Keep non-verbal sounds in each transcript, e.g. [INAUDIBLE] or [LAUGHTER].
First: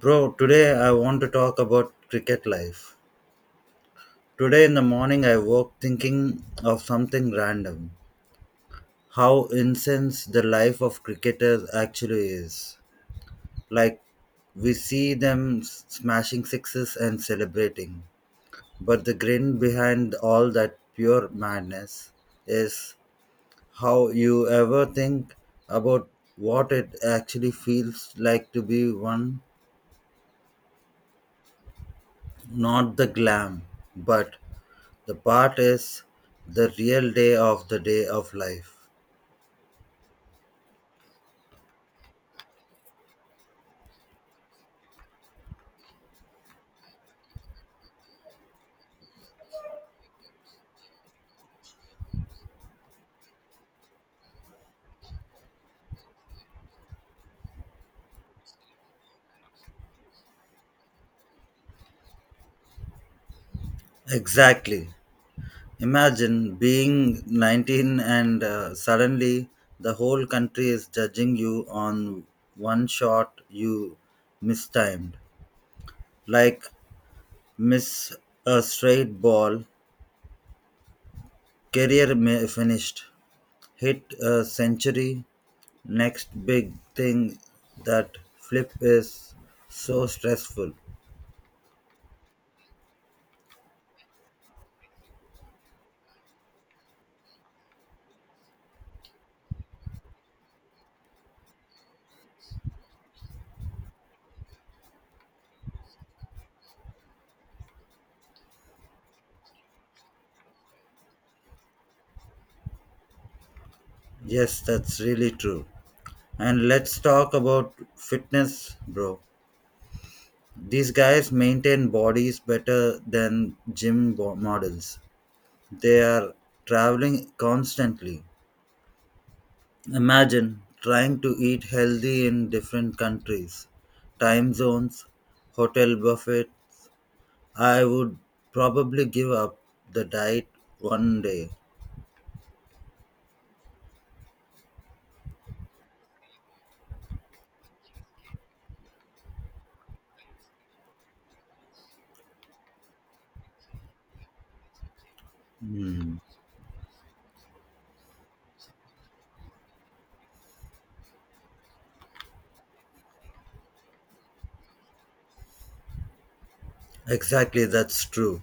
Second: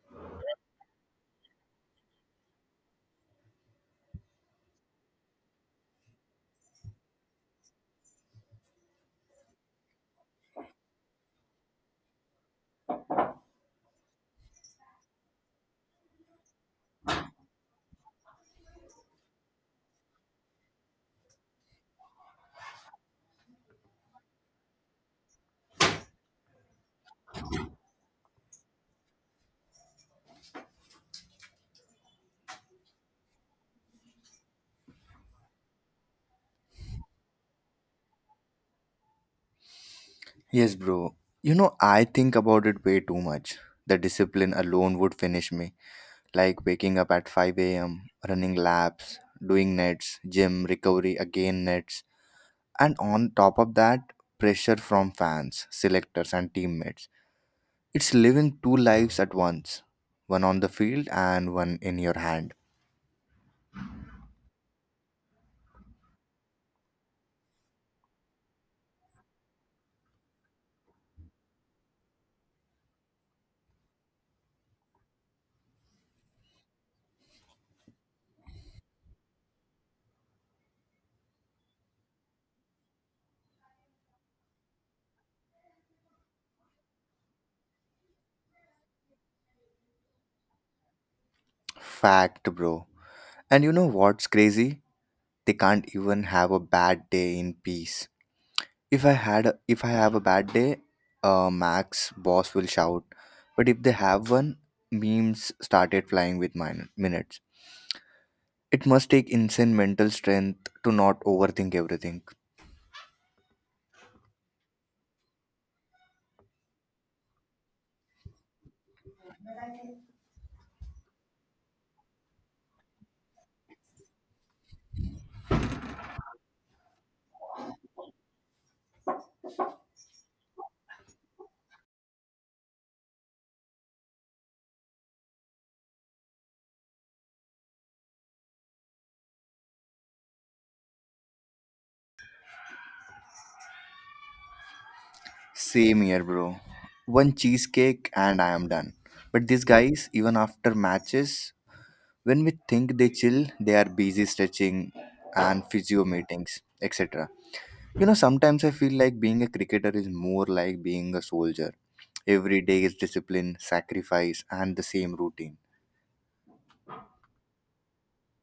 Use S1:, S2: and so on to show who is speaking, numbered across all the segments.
S1: Bro, today I want to talk about cricket life. Today in the morning I woke thinking of something random. How intense the life of cricketers actually is. Like we see them smashing sixes and celebrating. But the grin behind all that pure madness is how you ever think about what it actually feels like to be one, not the glam, but the part is the real day of life.
S2: Yes, bro. You know, I think about it way too much. The discipline alone would finish me, like waking up at 5 a.m., running laps, doing nets, gym, recovery, again nets. And on top of that, pressure from fans, selectors, and teammates. It's living two lives at once, one on the field and one in your hand.
S1: Exactly. Imagine being 19 and suddenly the whole country is judging you on one shot you mistimed. Like miss a straight ball, career may finished, hit a century, next big thing that flip is so stressful.
S2: Fact, bro. And you know what's crazy? They can't even have a bad day in peace. If I have a bad day max boss will shout, but if they have one, memes started flying with mine minutes. It must take insane mental strength to not overthink everything.
S1: Yes, that's really true. And let's talk about fitness, bro. These guys maintain bodies better than models. They are traveling constantly. Imagine trying to eat healthy in different countries, time zones, hotel buffet. I would probably give up the diet one day.
S2: Same here, bro. One cheesecake and I am done, but these guys, even after matches, when we think they chill, they are busy stretching and physio
S1: Hmm.
S2: meetings, etc. You know, sometimes I feel like being a cricketer is more like being a soldier. Every day is discipline, sacrifice, and the same routine.
S1: Exactly, that's true.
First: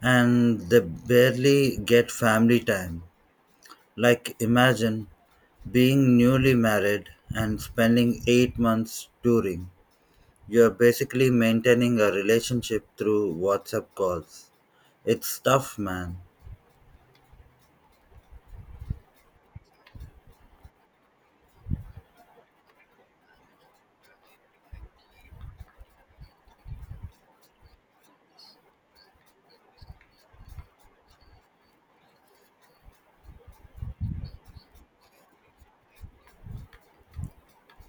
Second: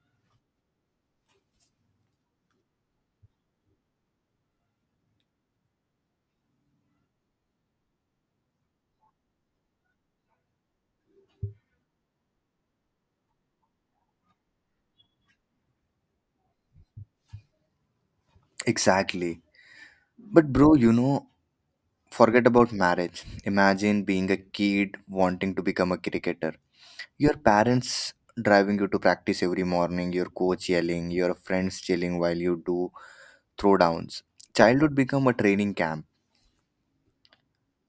S1: And they barely get family time. Like, imagine being newly married and spending 8 months touring. You're basically maintaining a relationship through WhatsApp calls. It's tough, man.
S2: Exactly. But, bro, you know, forget about marriage. Imagine being a kid wanting to become a cricketer. Your parents driving you to practice every morning, your coach yelling, your friends chilling while you do throwdowns. Childhood become a training camp.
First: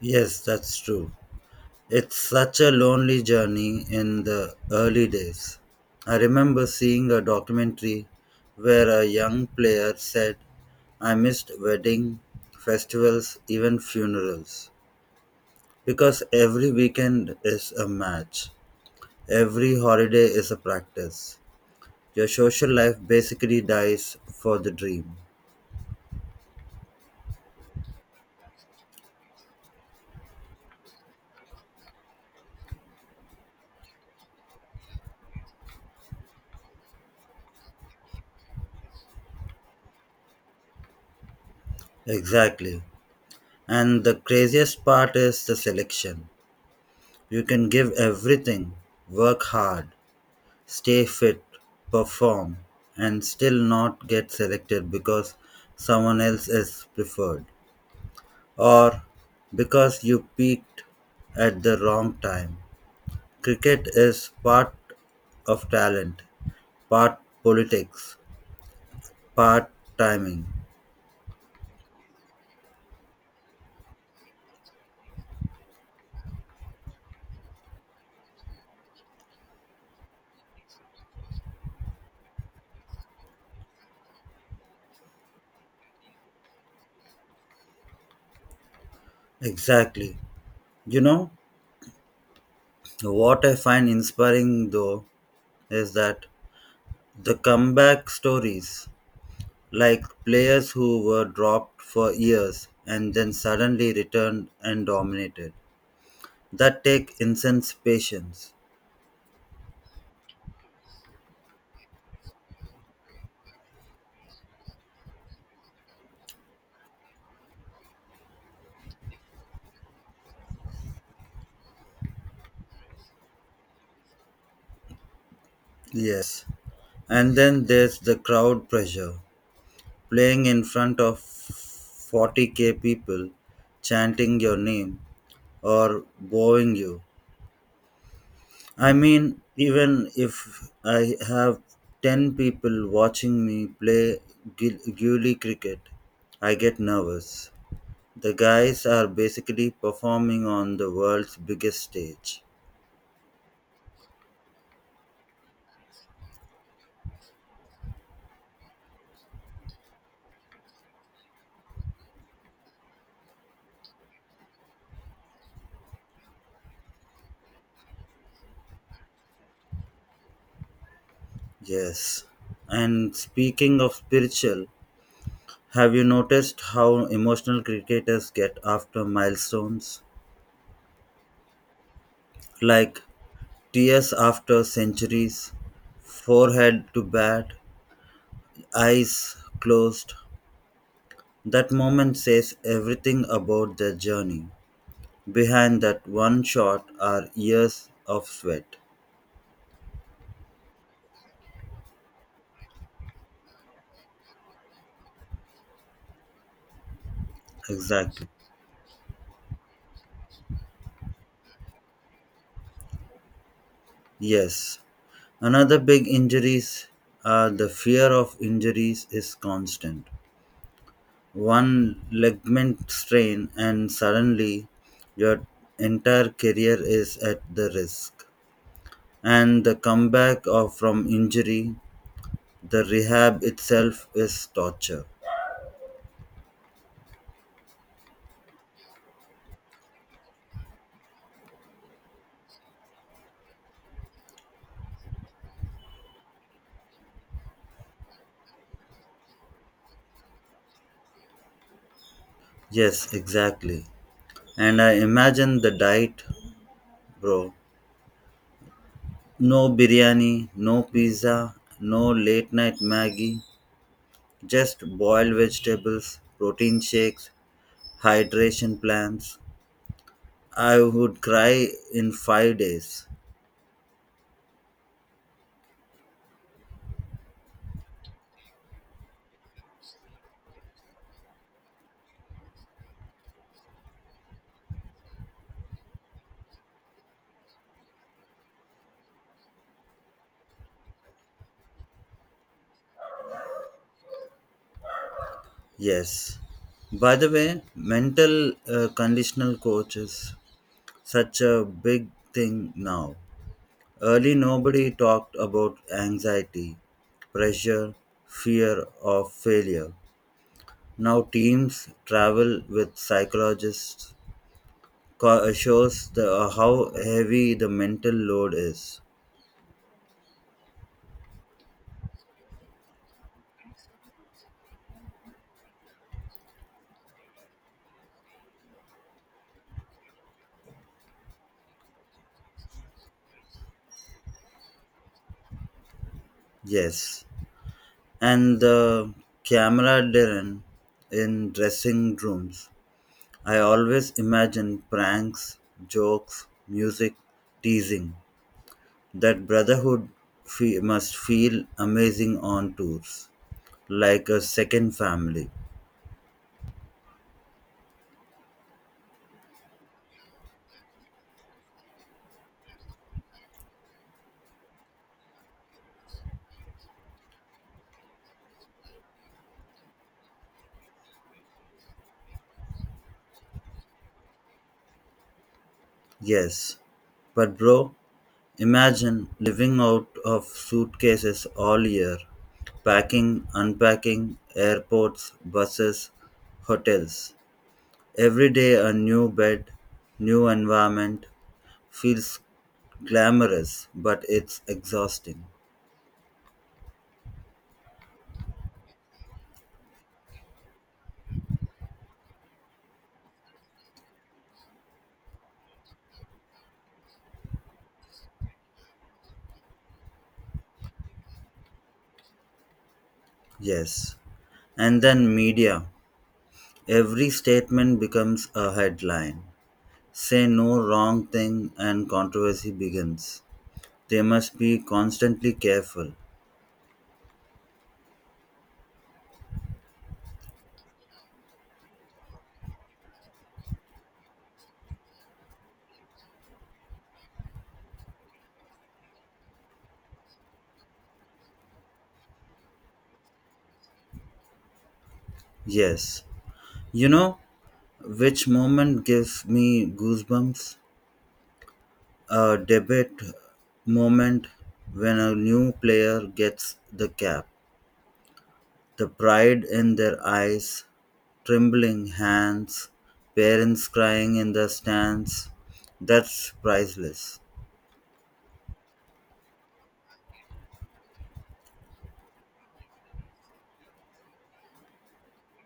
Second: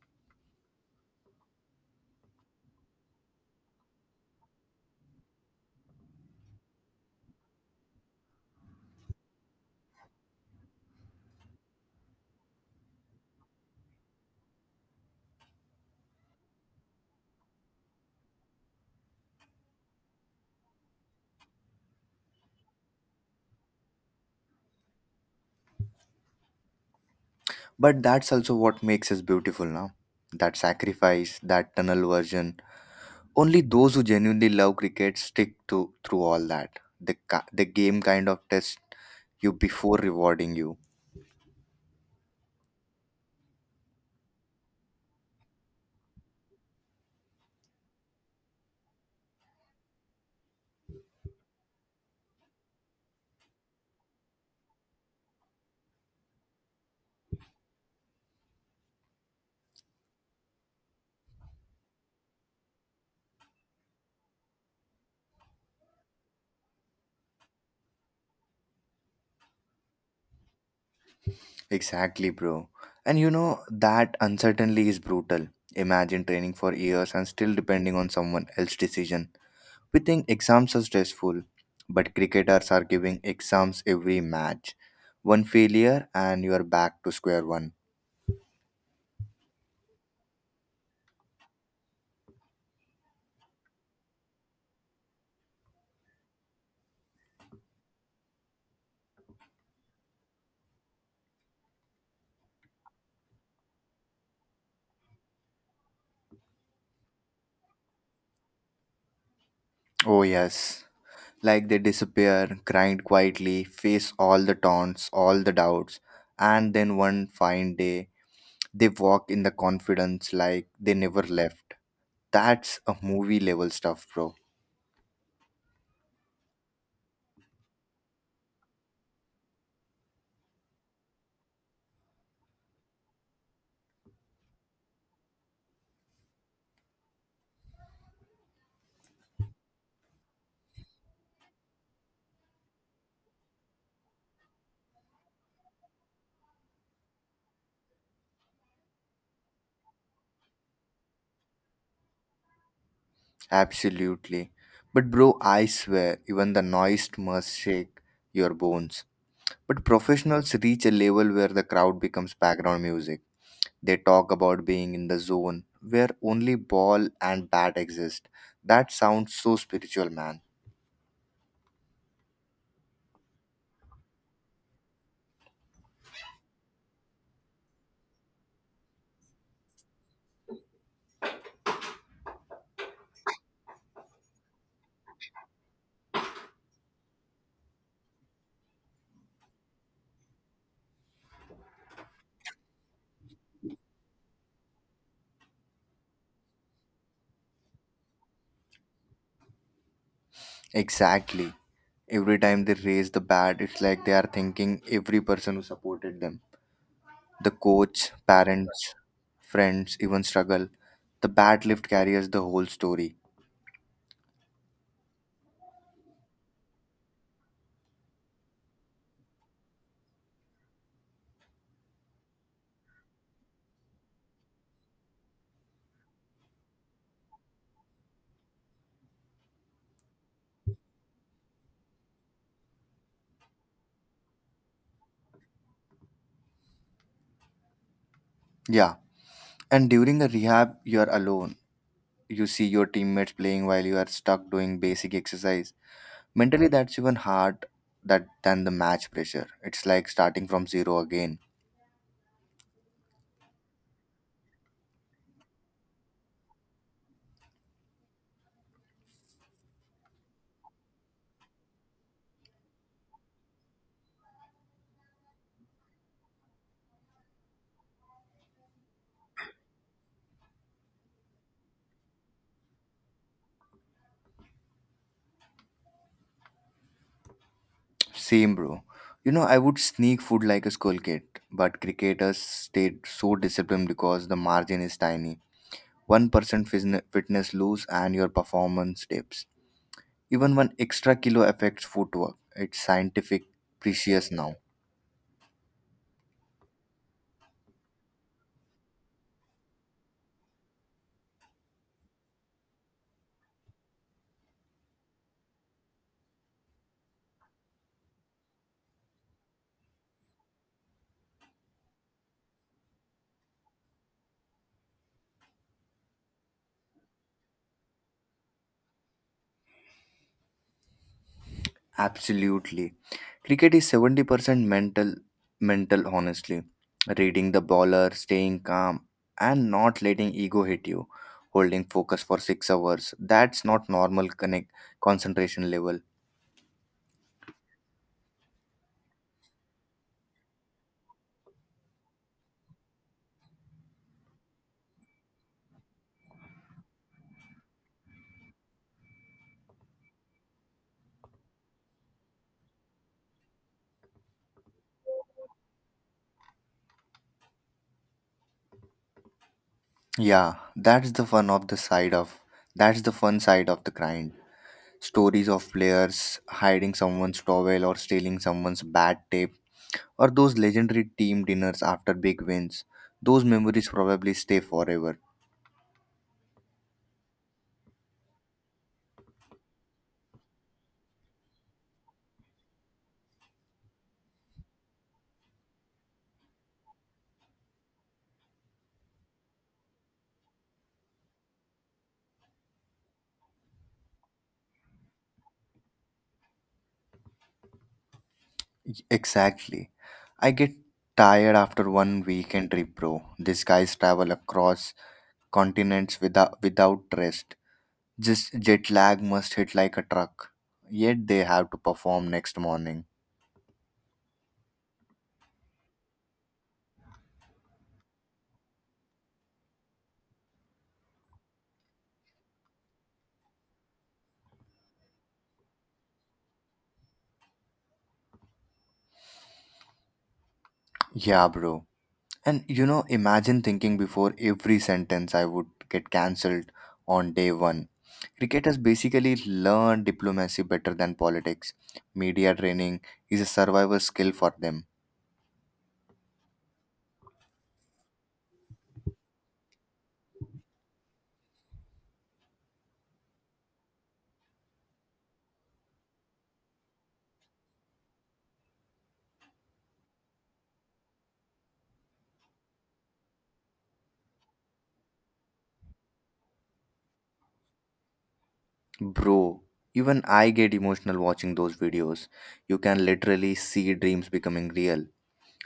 S1: Yes, that's true. It's such a lonely journey in the early days. I remember seeing a documentary where a young player said, I missed wedding, festivals, even funerals, because every weekend is a match. Every holiday is a practice. Your social life basically dies for the dream.
S2: But that's also what makes us beautiful now. That sacrifice, that tunnel version. Only those who genuinely love cricket stick to through all that. The game kind of tests you before rewarding you.
S1: Exactly. And the craziest part is the selection. You can give everything, work hard, stay fit, perform, and still not get selected because someone else is preferred or because you peaked at the wrong time. Cricket is part of talent, part politics, part timing.
S2: Exactly, bro. And you know that uncertainty is brutal. Imagine training for years and still depending on someone else's decision. We think exams are stressful, but cricketers are giving exams every match. One failure and you are back to square one.
S1: Exactly. You know, what I find inspiring though is that the comeback stories, like players who were dropped for years and then suddenly returned and dominated, that take intense patience.
S2: Oh yes. Like they disappear, grind quietly, face all the taunts, all the doubts, and then one fine day, they walk in the confidence like they never left. That's a movie level stuff, bro.
S1: Yes. And then there's the crowd pressure. Playing in front of 40K people chanting your name or booing you. I mean, even if I have 10 people watching me play Gully cricket, I get nervous. The guys are basically performing on the world's biggest stage.
S2: Absolutely. But, bro, I swear, even the noise must shake your bones. But professionals reach a level where the crowd becomes background music. They talk about being in the zone where only ball and bat exist. That sounds so spiritual, man.
S1: Yes. And speaking of spiritual, have you noticed how emotional cricketers get after milestones? Like tears after centuries, forehead to bat, eyes closed. That moment says everything about their journey. Behind that one shot are years of sweat.
S2: Exactly. Every time they raise the bat, it's like they are thinking every person who supported them. The coach,
S1: Exactly.
S2: parents, friends, even struggle. The bat lift carries the whole story.
S1: Yes. Another big injuries are the fear of injuries is constant. One ligament strain and suddenly your entire career is at the risk. And the comeback of from injury, the rehab itself is torture.
S2: Yeah. And during a rehab, you're alone. You see your teammates playing while you are stuck doing basic exercise. Mentally, that's even hard that than the match pressure. It's like starting from zero again.
S1: Yes, exactly. And I imagine the diet, bro. No biryani, no pizza, no late night Maggie, just boiled vegetables, protein shakes, hydration plans. I would cry in 5 days.
S2: Same, bro. You know, I would sneak food like a school kid, but cricketers stayed so disciplined because the margin is tiny. 1% fitness lose and your performance dips. Even one extra kilo affects footwork. It's scientific precious now.
S1: Yes. By the way, mental conditional coaches, such a big thing now. Early, nobody talked about anxiety, pressure, fear of failure. Now teams travel with psychologists shows the how heavy the mental load is.
S2: Absolutely. Cricket is 70% mental, honestly. Reading the bowler, staying calm, and not letting ego hit you. Holding focus for 6 hours. That's not normal connect concentration level.
S1: Yes, and the camera, Darren, in dressing rooms. I always imagine pranks, jokes, music, teasing. That brotherhood must feel amazing on tours, like a second family.
S2: Yeah, that's the fun of the side of that's the fun side of the grind. Stories of players hiding someone's towel or stealing someone's bat tape, or those legendary team dinners after big wins. Those memories probably stay forever.
S1: Yes, but bro, imagine living out of suitcases all year, packing, unpacking, airports, buses, hotels. Every day a new bed, new environment feels glamorous, but it's exhausting.
S2: Exactly. I get tired after one weekend trip, bro. These guys travel across continents without rest. Just jet lag must hit like a truck. Yet they have to perform next morning.
S1: Yes. And then media. Every statement becomes a headline. Say no wrong thing and controversy begins. They must be constantly careful.
S2: Yeah, bro. And you know, imagine thinking before every sentence I would get cancelled on day one. Cricket has basically learned diplomacy better than politics. Media training is a survival skill for them.
S1: Yes. You know, which moment gives me goosebumps? A debate moment when a new player gets the cap. The pride in their eyes, trembling hands, parents crying in the stands. That's priceless.
S2: Bro, even I get emotional watching those videos. You can literally see dreams becoming real.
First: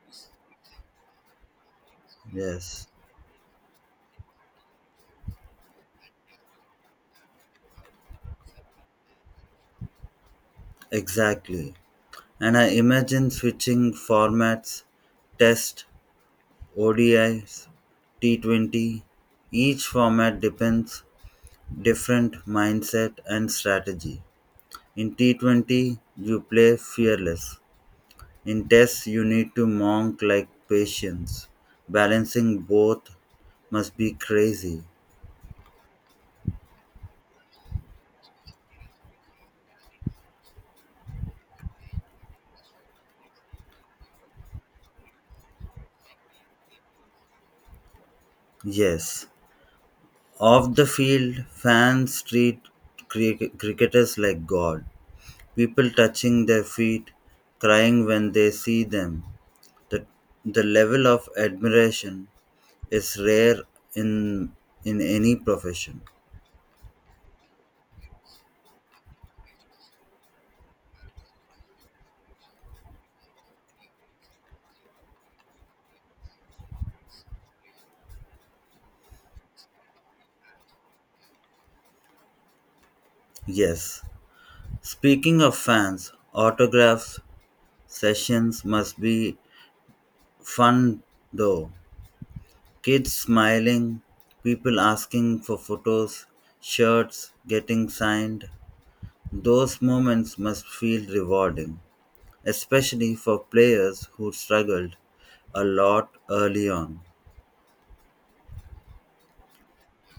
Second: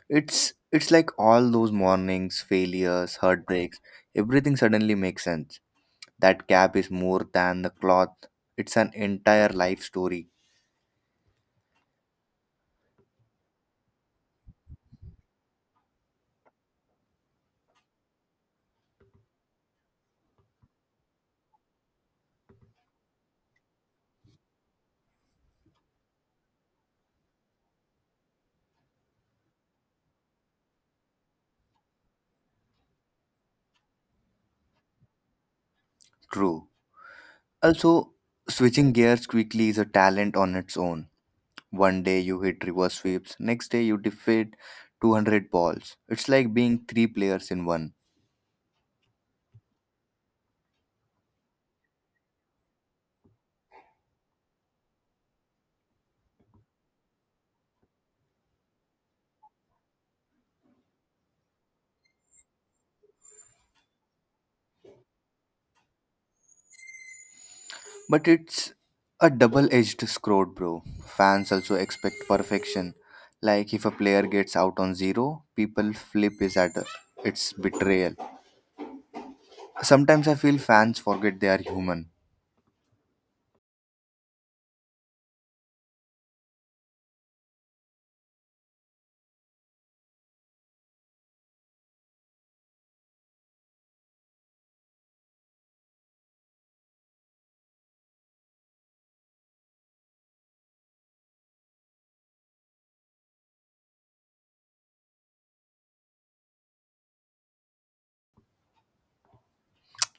S2: It's like all those mornings,
S1: Yes,
S2: failures, heartbreaks, everything suddenly makes sense. That cap is more than the cloth. It's an entire life story.
S1: exactly. And I imagine switching formats, test, ODIs, T20. Each format depends different mindset and strategy. In T20, you play fearless. In tests, you need to monk like patience. Balancing both must be crazy.
S2: True. Also, switching gears quickly is a talent on its own. One day you hit reverse sweeps, next day you defeat 200 balls. It's like being three players in one.
S1: Yes. Off the field, fans treat cricketers like God. People touching their feet, crying when they see them. The, the level of admiration is rare in, in any profession.
S2: But it's a double edged sword, bro. Fans also expect perfection. Like if a player gets out on zero, people flip his at. It's betrayal. Sometimes I feel fans forget they are human.
S1: Yes, speaking of fans, autographs sessions must be fun though. Kids smiling, people asking for photos, shirts getting signed. Those moments must feel rewarding, especially for players who struggled a lot early on.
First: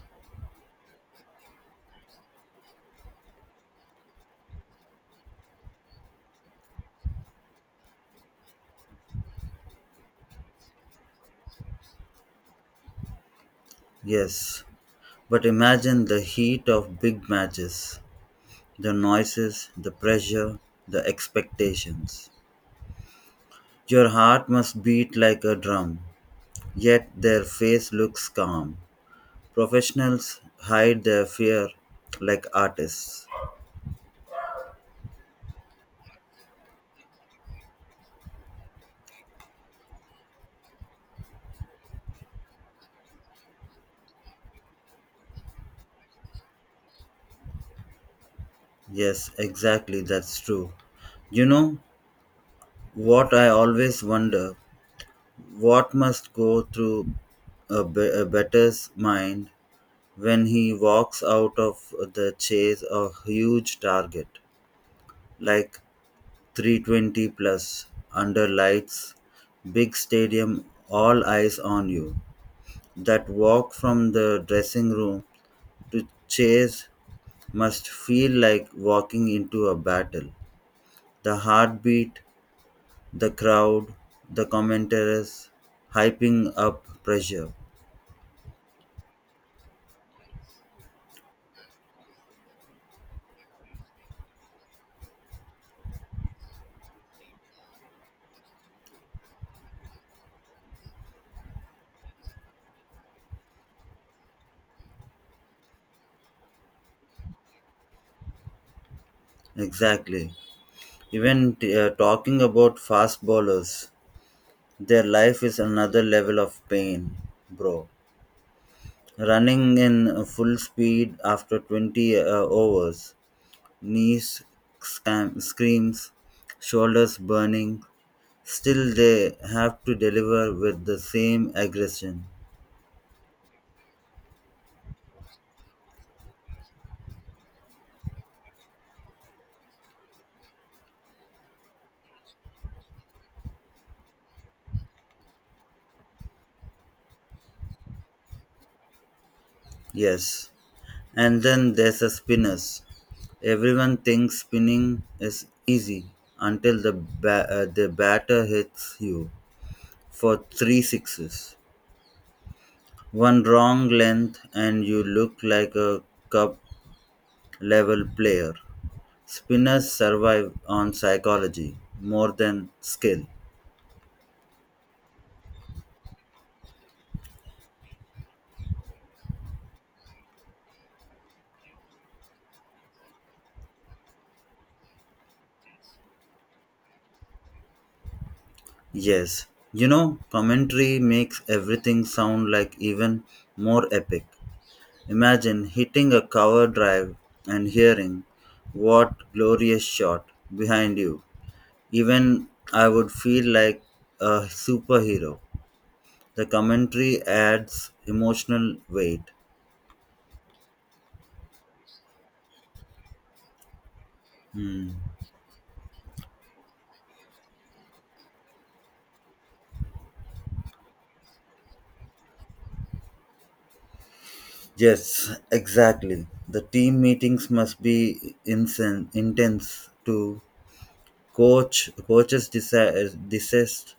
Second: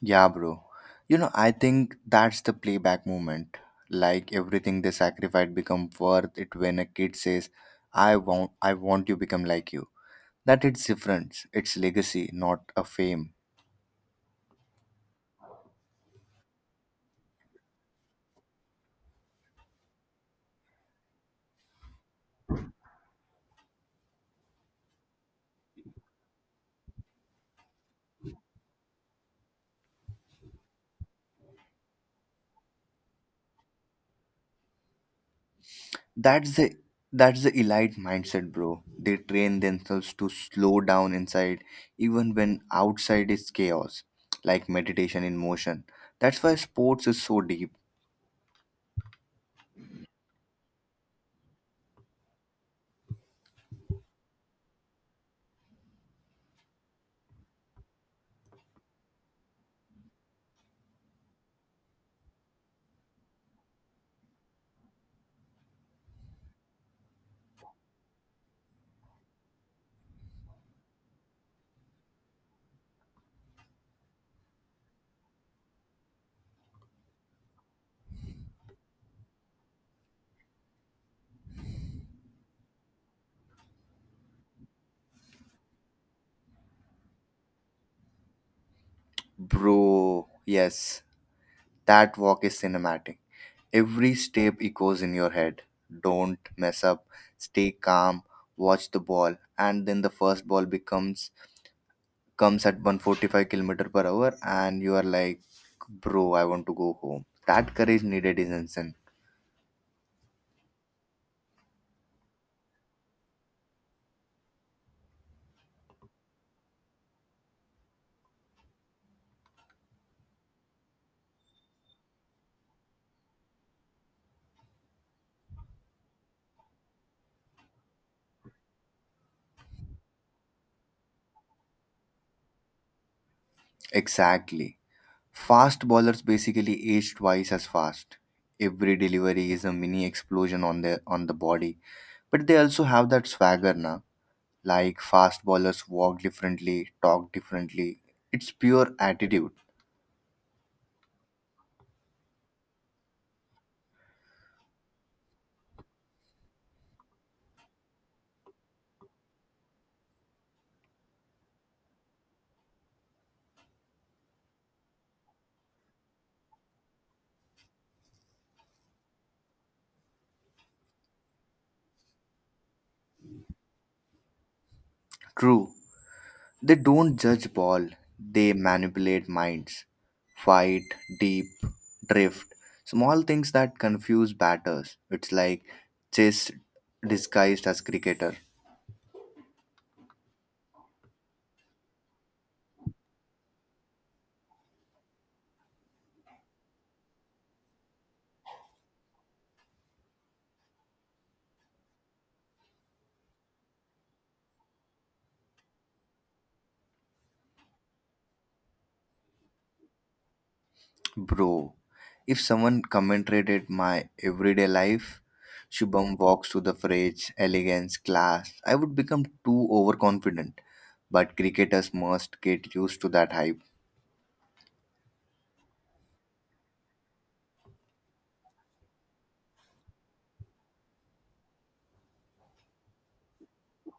S2: Yeah, bro. You know, I think that's the playback moment. Like everything they sacrificed become worth it when a kid says, I want you become like you." That it's difference. It's legacy, not a fame.
S1: Yes, but imagine the heat of big matches, the noises, the pressure, the expectations. Your heart must beat like a drum, yet their face looks calm. Professionals hide their fear like artists.
S2: That's the that's the elite mindset, bro. They train themselves to slow down inside, even when outside is chaos, like meditation in motion. That's why sports is so deep,
S1: Yes, exactly, that's true. You know what I always wonder? What must go through a better's mind when he walks out of the chase of a huge target like 320 plus under lights, big stadium, all eyes on you? That walk from the dressing room to chase must feel like walking into a battle. The heartbeat, the crowd, the commentators hyping up pressure.
S2: bro. Yes, that walk is cinematic. Every step echoes in your head. Don't mess up. Stay calm. Watch the ball. And then the first ball becomes comes at 145 kilometer per hour, and you are like, bro, I want to go home. That courage needed is insane.
S1: Exactly. Even talking about fast bowlers, their life is another level of pain, bro. Running in full speed after 20 overs, knees screams, shoulders burning. Still, they have to deliver with the same aggression.
S2: Exactly. Fast bowlers basically age twice as fast. Every delivery is a mini explosion on the body. But they also have that swagger now. Like fast bowlers walk differently, talk differently. It's pure attitude.
S1: Yes. And then there's the spinners. Everyone thinks spinning is easy until the batter hits you for three sixes. One wrong length, and you look like a cup level player. Spinners survive on psychology more than skill.
S2: True, they don't judge ball, they manipulate minds. Fight, deep, drift, small things that confuse batters. It's like chess disguised as cricketer.
S1: Yes, you know, commentary makes everything sound like even more epic. Imagine hitting a cover drive and hearing what glorious shot behind you. Even I would feel like a superhero. The commentary adds emotional weight.
S2: Bro, if someone commentated my everyday life, Shubham walks to the phrase elegance, class, I would become too overconfident. But cricketers must get used to that hype.
S1: Yes, exactly. The team meetings must be intense to coaches desist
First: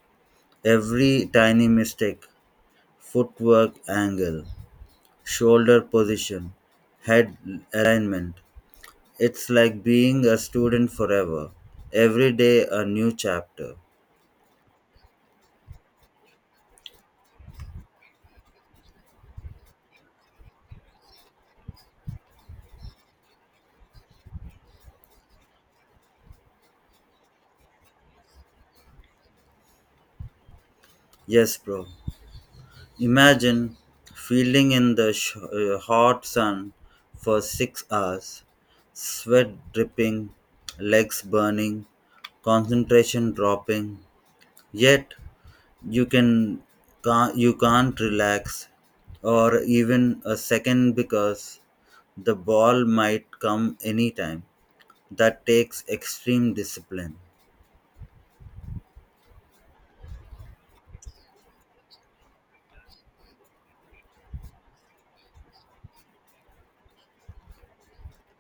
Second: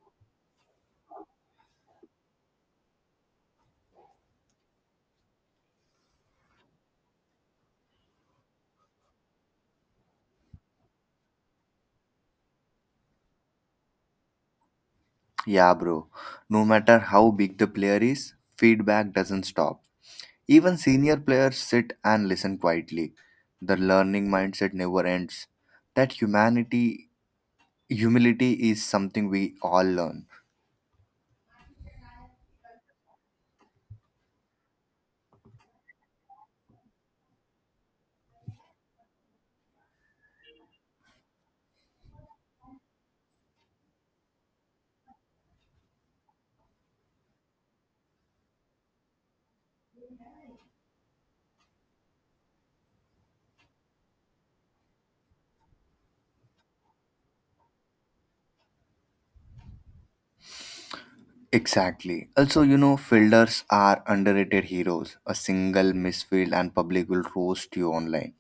S1: every tiny mistake, footwork angle, shoulder position, head alignment. It's like being a student forever. Every day a new chapter.
S2: Yeah, bro, no matter how big the player is, feedback doesn't stop. Even senior players sit and listen quietly. The learning mindset never ends. That humanity humility is something we all learn.
S1: Yes, bro. Imagine fielding in the hot sun for 6 hours, sweat dripping, legs burning, concentration dropping. Yet, you can you can't relax or even a second because the ball might come anytime. That takes extreme discipline.
S2: Exactly. Also, you know, fielders are underrated heroes. A single misfield and public will roast you online.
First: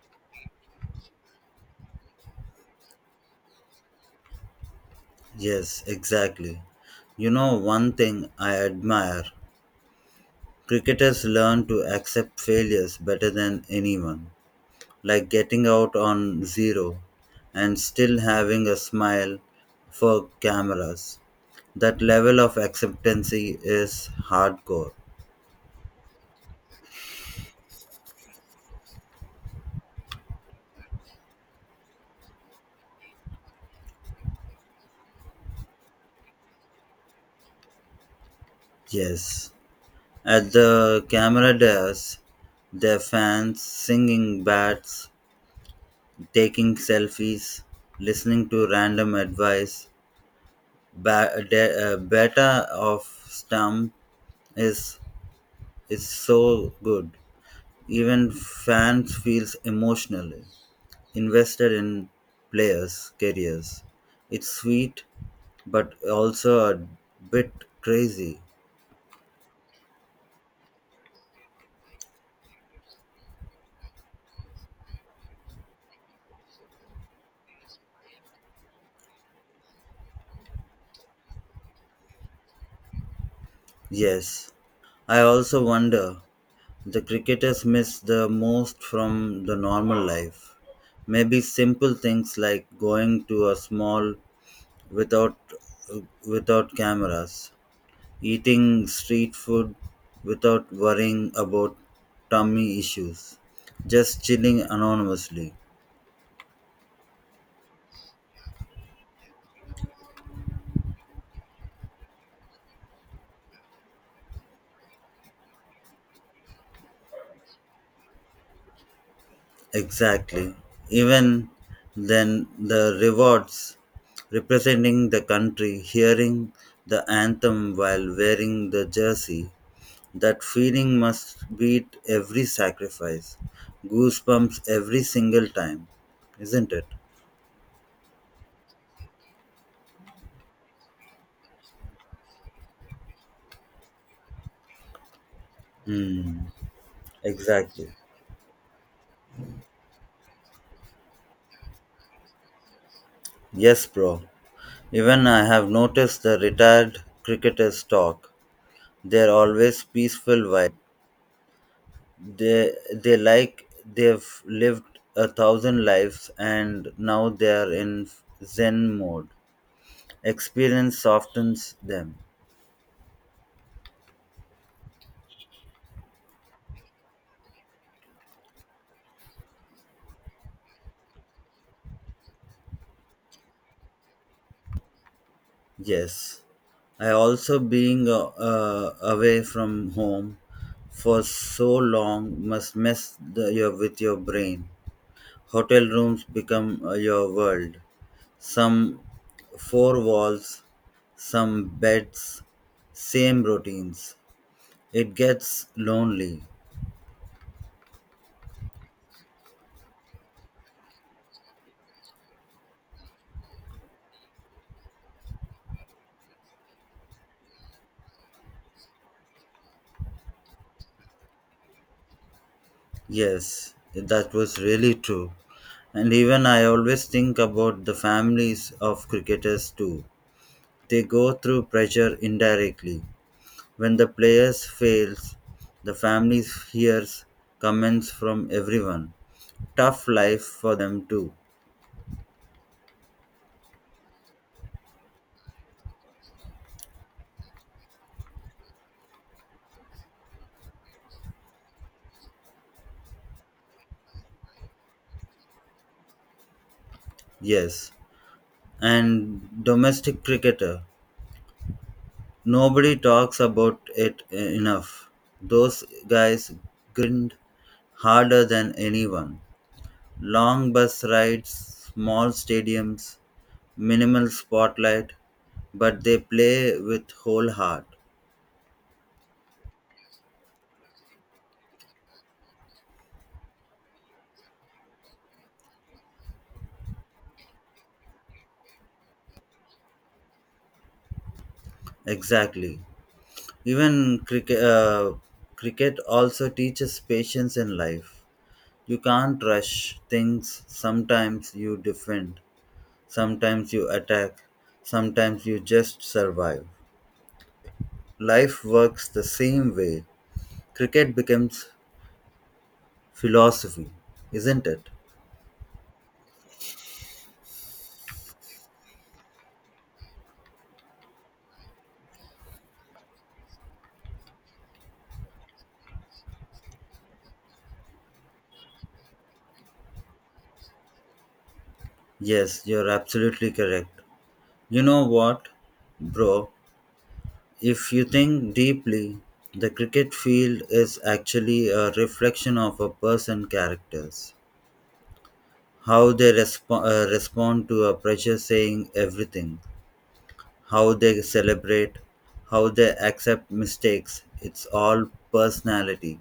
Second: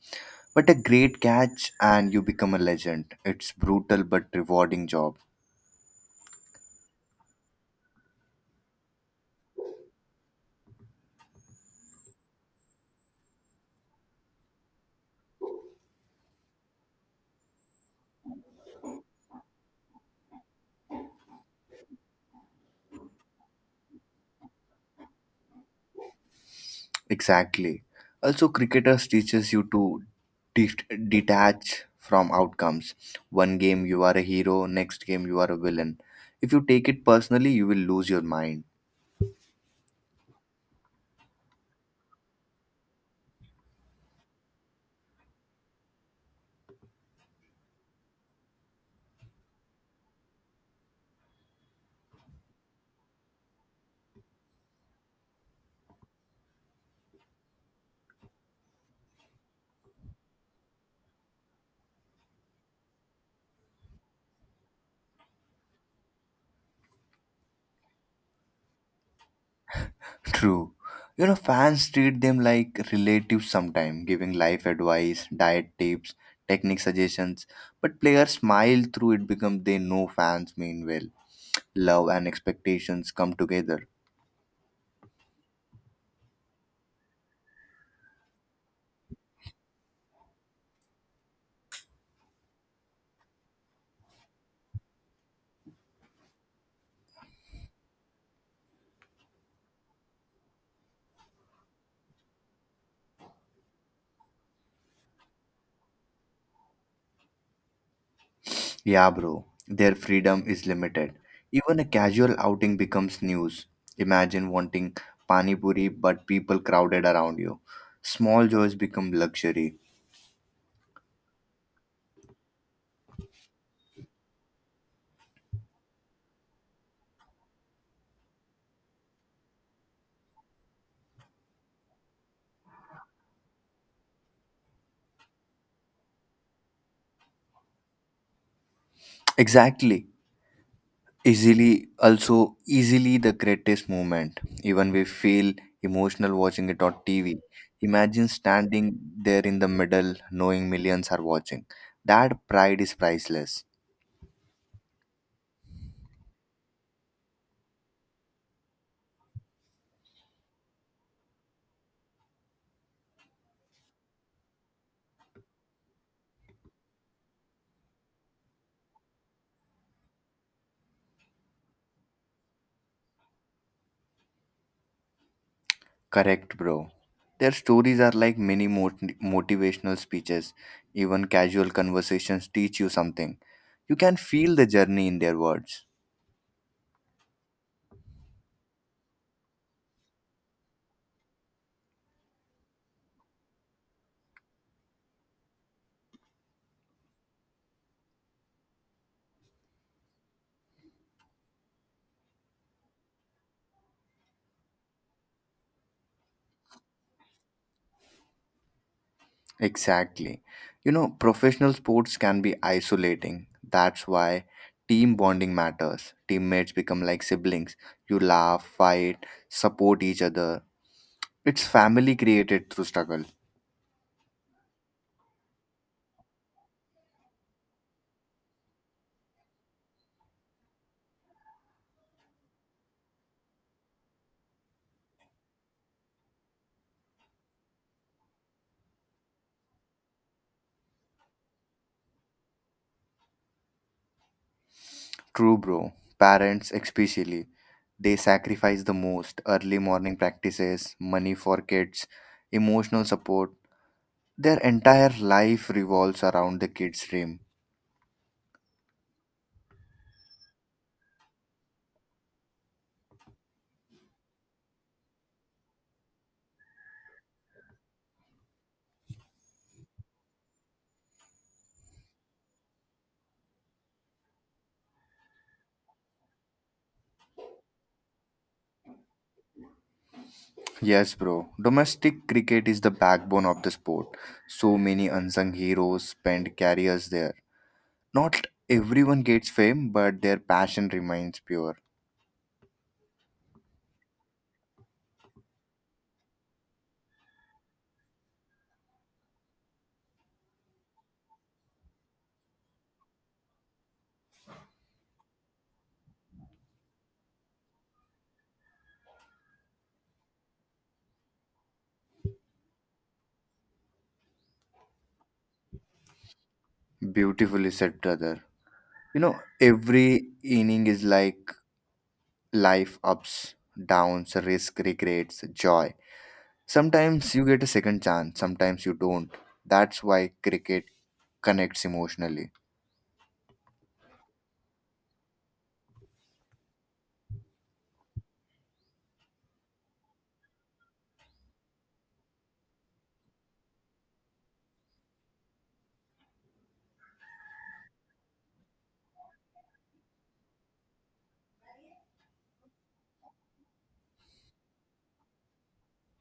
S2: But a great catch and you become a legend. It's brutal but rewarding job.
S1: Yes, exactly. You know one thing I admire, cricketers learn to accept failures better than anyone. Like getting out on zero and still having a smile for cameras. That level of acceptancy is hardcore.
S2: Exactly. Also, cricketers teaches you to detach from outcomes. One game you are a hero, next game you are a villain. If you take it personally, you will lose your mind.
S1: Yes, at the camera dares, their fans singing bats, taking selfies, listening to random advice. Beta of stump is is so good. Even fans feels emotionally invested in players' careers. It's sweet, but also a bit crazy.
S2: [LAUGHS] True. You know, fans treat them like relatives sometimes, giving life advice, diet tips, technique suggestions. But players smile through it because they know fans mean well. Love and expectations come together.
S1: Yes, I also wonder the cricketers miss the most from the normal life. Maybe simple things like going to a small without without cameras, eating street food without worrying about tummy issues, just chilling anonymously.
S2: Yeah, bro. Their freedom is limited. Even a casual outing becomes news. Imagine wanting pani puri but people crowded around you. Small joys become luxury.
S1: Exactly. Even then, the rewards representing the country, hearing the anthem while wearing the jersey, that feeling must beat every sacrifice. Goosebumps every single time, isn't it?
S2: Exactly. Easily, also easily the greatest moment. Even we feel emotional
S1: Hmm,
S2: watching it on TV.
S1: exactly.
S2: Imagine standing there in the middle, knowing millions are watching. That pride is priceless.
S1: Yes, bro. Even I have noticed the retired cricketers talk. They're always peaceful vibe. They like they've lived a thousand lives and now they are in Zen mode. Experience softens them.
S2: Correct, bro. Their stories are like mini motivational speeches. Even casual conversations teach you something. You can feel the journey in their words.
S1: Yes, I also being away from home for so long must mess with your brain. Hotel rooms become your world. Some four walls, some beds, same routines. It gets lonely.
S2: Exactly. You know, professional sports can be isolating. That's why team bonding matters. Teammates become like siblings. You laugh, fight, support each other. It's family created through struggle.
S1: Yes, that was really true. And even I always think about the families of cricketers too. They go through pressure indirectly. When the player fails, the family hears comments from everyone. Tough life for them too.
S2: True, bro. Parents, especially, they sacrifice the most early morning practices, money for kids, emotional support. Their entire life revolves around the kids' dream.
S1: Yes. And domestic cricketer. Nobody talks about it enough. Those guys grind harder than anyone. Long bus rides, small stadiums, minimal spotlight, but they play with whole heart.
S2: Yes, bro. Domestic cricket is the backbone of the sport. So many unsung heroes spend careers there. Not everyone gets fame, but their passion remains pure.
S1: Exactly. Even cricket also teaches patience in life. You can't rush things. Sometimes you defend, sometimes you attack, sometimes you just survive. Life works the same way. Cricket becomes philosophy, isn't it?
S2: Beautifully said, brother. You know, every inning is like life ups, downs, risk, regrets, joy. Sometimes you get a second chance, sometimes you don't. That's why cricket connects emotionally.
S1: Yes, you're absolutely correct. You know what, bro? If you think deeply, the cricket field is actually a reflection of a person's characters. How they respond to a pressure saying everything, how they celebrate, how they accept mistakes. It's all personality.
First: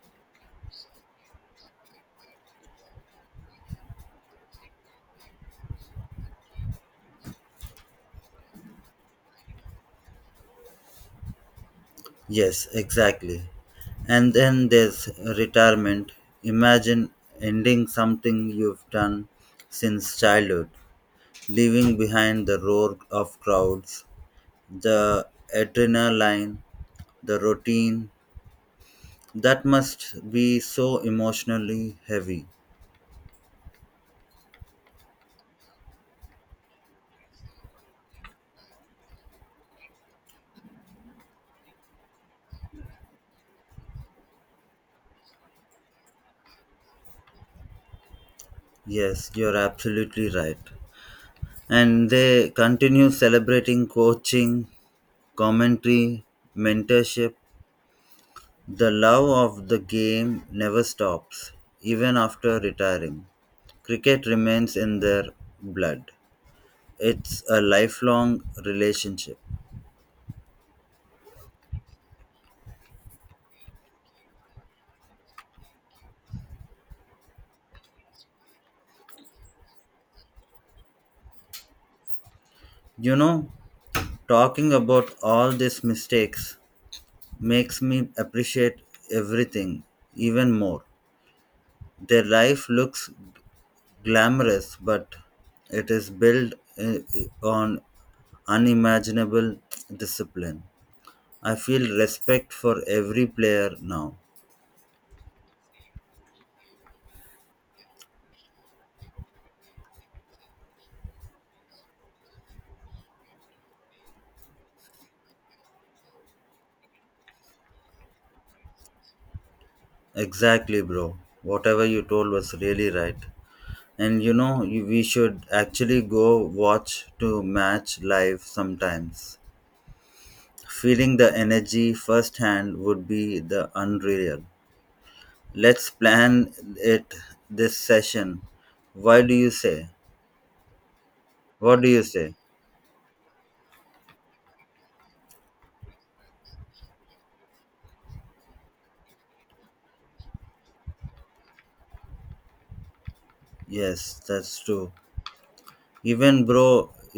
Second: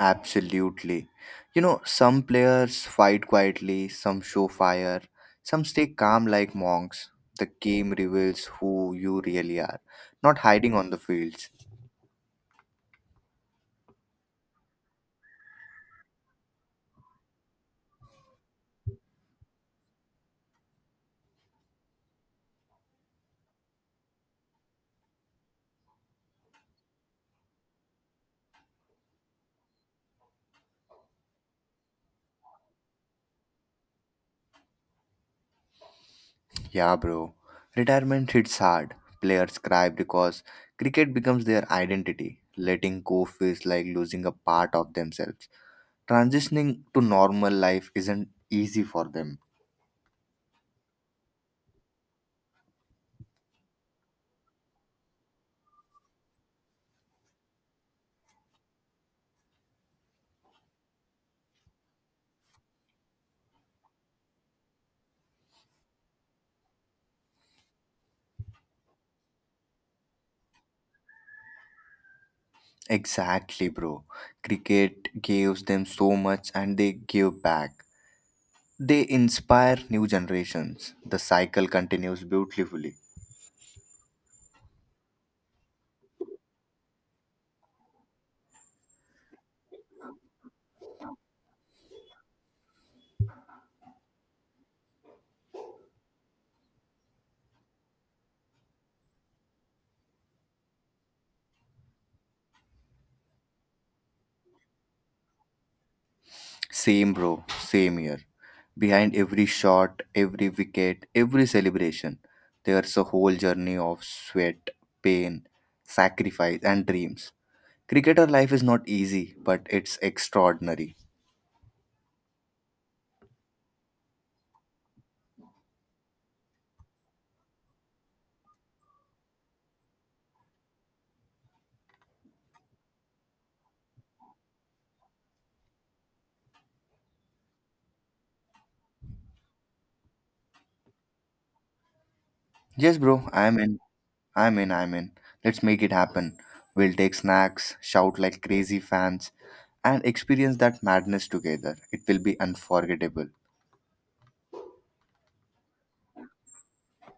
S2: Absolutely. You know, some players fight quietly, some show fire, some stay calm like monks. The game reveals who you really are, not hiding on the field.
S1: Yes, exactly. And then there's retirement. Imagine ending something you've done since childhood, leaving behind the roar of crowds, the adrenaline, the routine. That must be so emotionally heavy.
S2: Yeah, bro. Retirement hits hard. Players cry because cricket becomes their identity. Letting go feels like losing a part of themselves. Transitioning to normal life isn't easy for
S1: Yes,
S2: them.
S1: you're absolutely right. And they continue celebrating coaching, commentary, mentorship. The love of the game never stops, even after retiring. Cricket remains in their blood. It's a lifelong relationship.
S2: Exactly, bro. Cricket gives them so much and they give back. They inspire new generations. The cycle continues beautifully.
S1: You know, talking about all these mistakes makes me appreciate everything even more. Their life looks glamorous, but it is built on unimaginable discipline. I feel respect for every player now.
S2: Same, bro. Same here. Behind every shot, every wicket, every celebration, there's a whole journey of sweat, pain, sacrifice, and dreams. Cricketer life is not easy, but it's
S1: Exactly,
S2: extraordinary.
S1: bro. Whatever you told was really right. And you know, we should actually go watch to match live sometimes. Feeling the energy firsthand would be the unreal. Let's plan it this session. Why do you say? What do you say?
S2: Yes, bro. I'm in. Let's make it happen. We'll take snacks, shout like crazy fans, and experience that madness together. It will be unforgettable.
S1: Yes, that's true. Even bro,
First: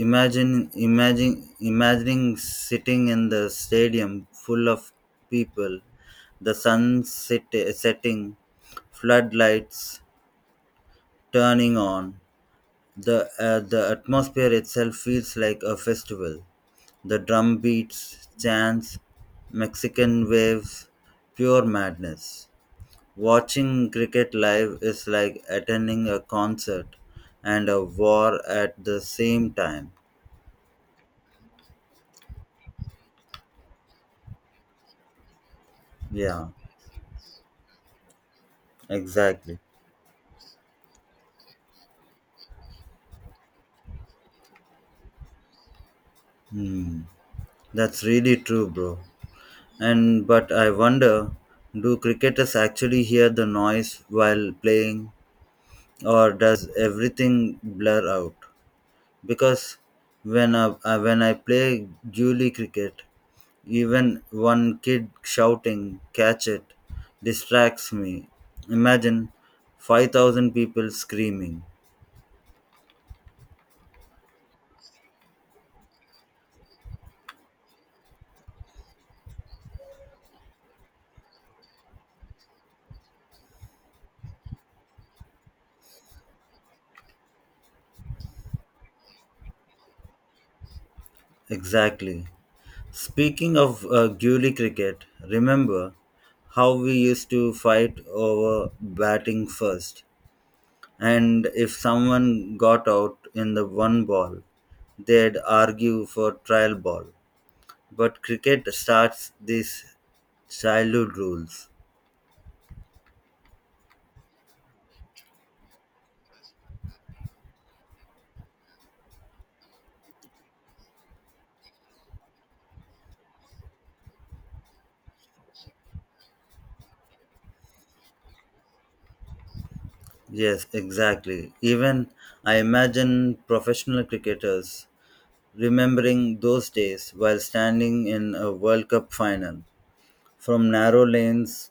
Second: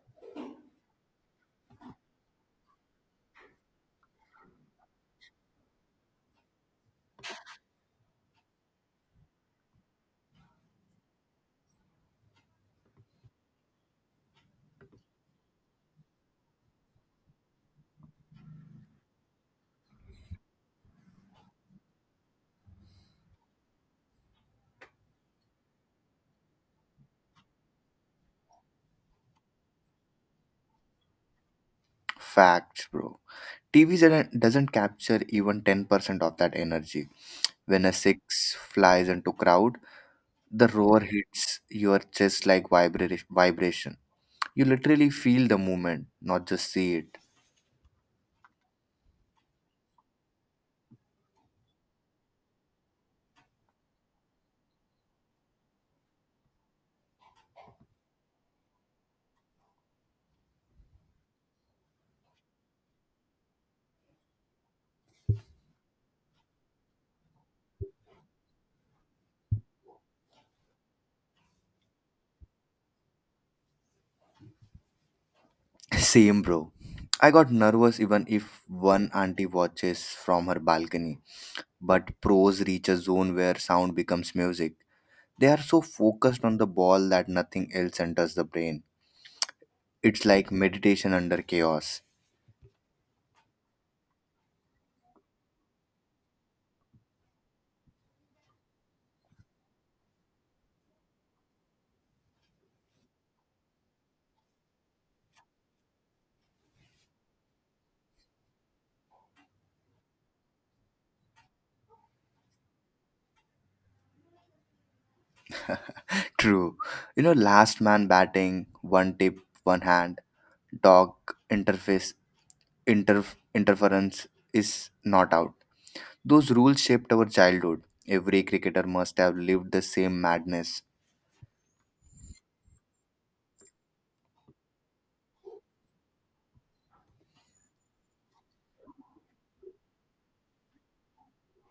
S1: imagine imagine imagining sitting in the stadium full of people, the setting, floodlights turning on. The atmosphere itself feels like a festival. The drum beats, chants, Mexican waves, pure madness. Watching cricket live is like attending a concert and a war at the same time.
S2: Facts, bro. TV doesn't capture even 10% of
S1: Yeah,
S2: that energy. When a six flies into
S1: exactly.
S2: crowd, the roar hits your chest like vibration. You literally feel the movement, not just see
S1: Hmm.
S2: it.
S1: That's really true, bro. And but I wonder, do cricketers actually hear the noise while playing or does everything blur out? Because when I play Julie cricket, even one kid shouting, catch it, distracts me. Imagine 5,000 people screaming.
S2: [LAUGHS] Same, bro. I got nervous even if one auntie watches from her balcony. But pros reach a zone where sound becomes music. They are so focused on the ball that nothing else enters the brain. It's like meditation under chaos.
S1: Exactly. Speaking of Gully cricket, remember how we used to fight over batting first? And if someone got out in the one ball, they'd argue for trial ball. But cricket starts these childhood rules.
S2: True. You know, last man batting, one tip, one hand, dog interface interference is not out. Those rules shaped our childhood. Every cricketer must have lived the same
S1: Yes,
S2: madness.
S1: exactly. Even I imagine professional cricketers remembering those days while standing in a World Cup final from narrow lanes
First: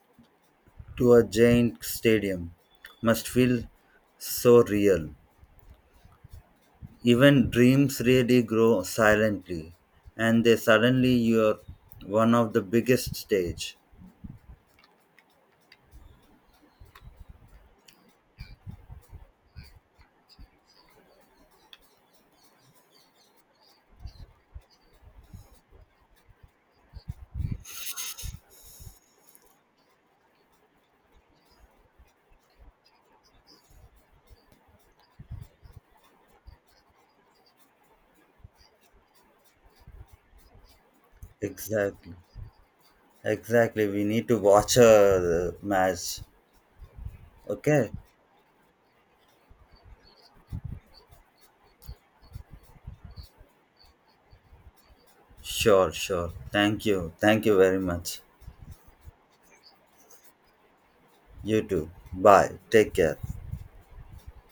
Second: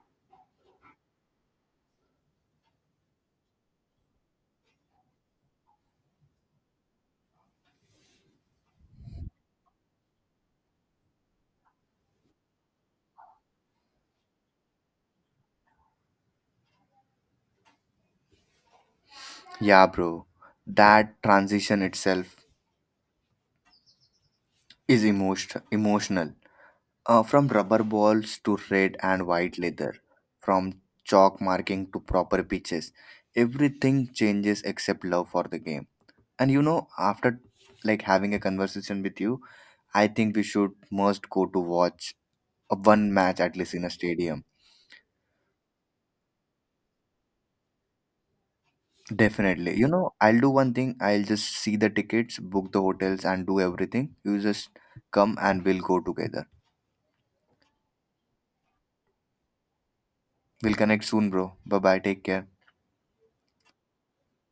S1: to a giant stadium must feel so real. Even dreams really grow silently and they suddenly you're one of the biggest stage.
S2: Yeah, bro. That transition itself is emotional. From rubber balls to red and white leather, from chalk marking to proper pitches, everything changes except love for the game. And you know, after like having a conversation with you, I think we should must go to
S1: Exactly.
S2: watch a one match at least in
S1: Exactly.
S2: a
S1: We need to
S2: stadium.
S1: watch a match. Okay.
S2: Definitely. You know, I'll do one thing. I'll just see the tickets, book the hotels, and do everything. You just come and we'll
S1: Sure,
S2: go
S1: sure.
S2: together.
S1: Thank you. Thank you very much.
S2: We'll connect soon, bro.
S1: You
S2: Bye
S1: too.
S2: bye. Take care.
S1: Bye. Take care.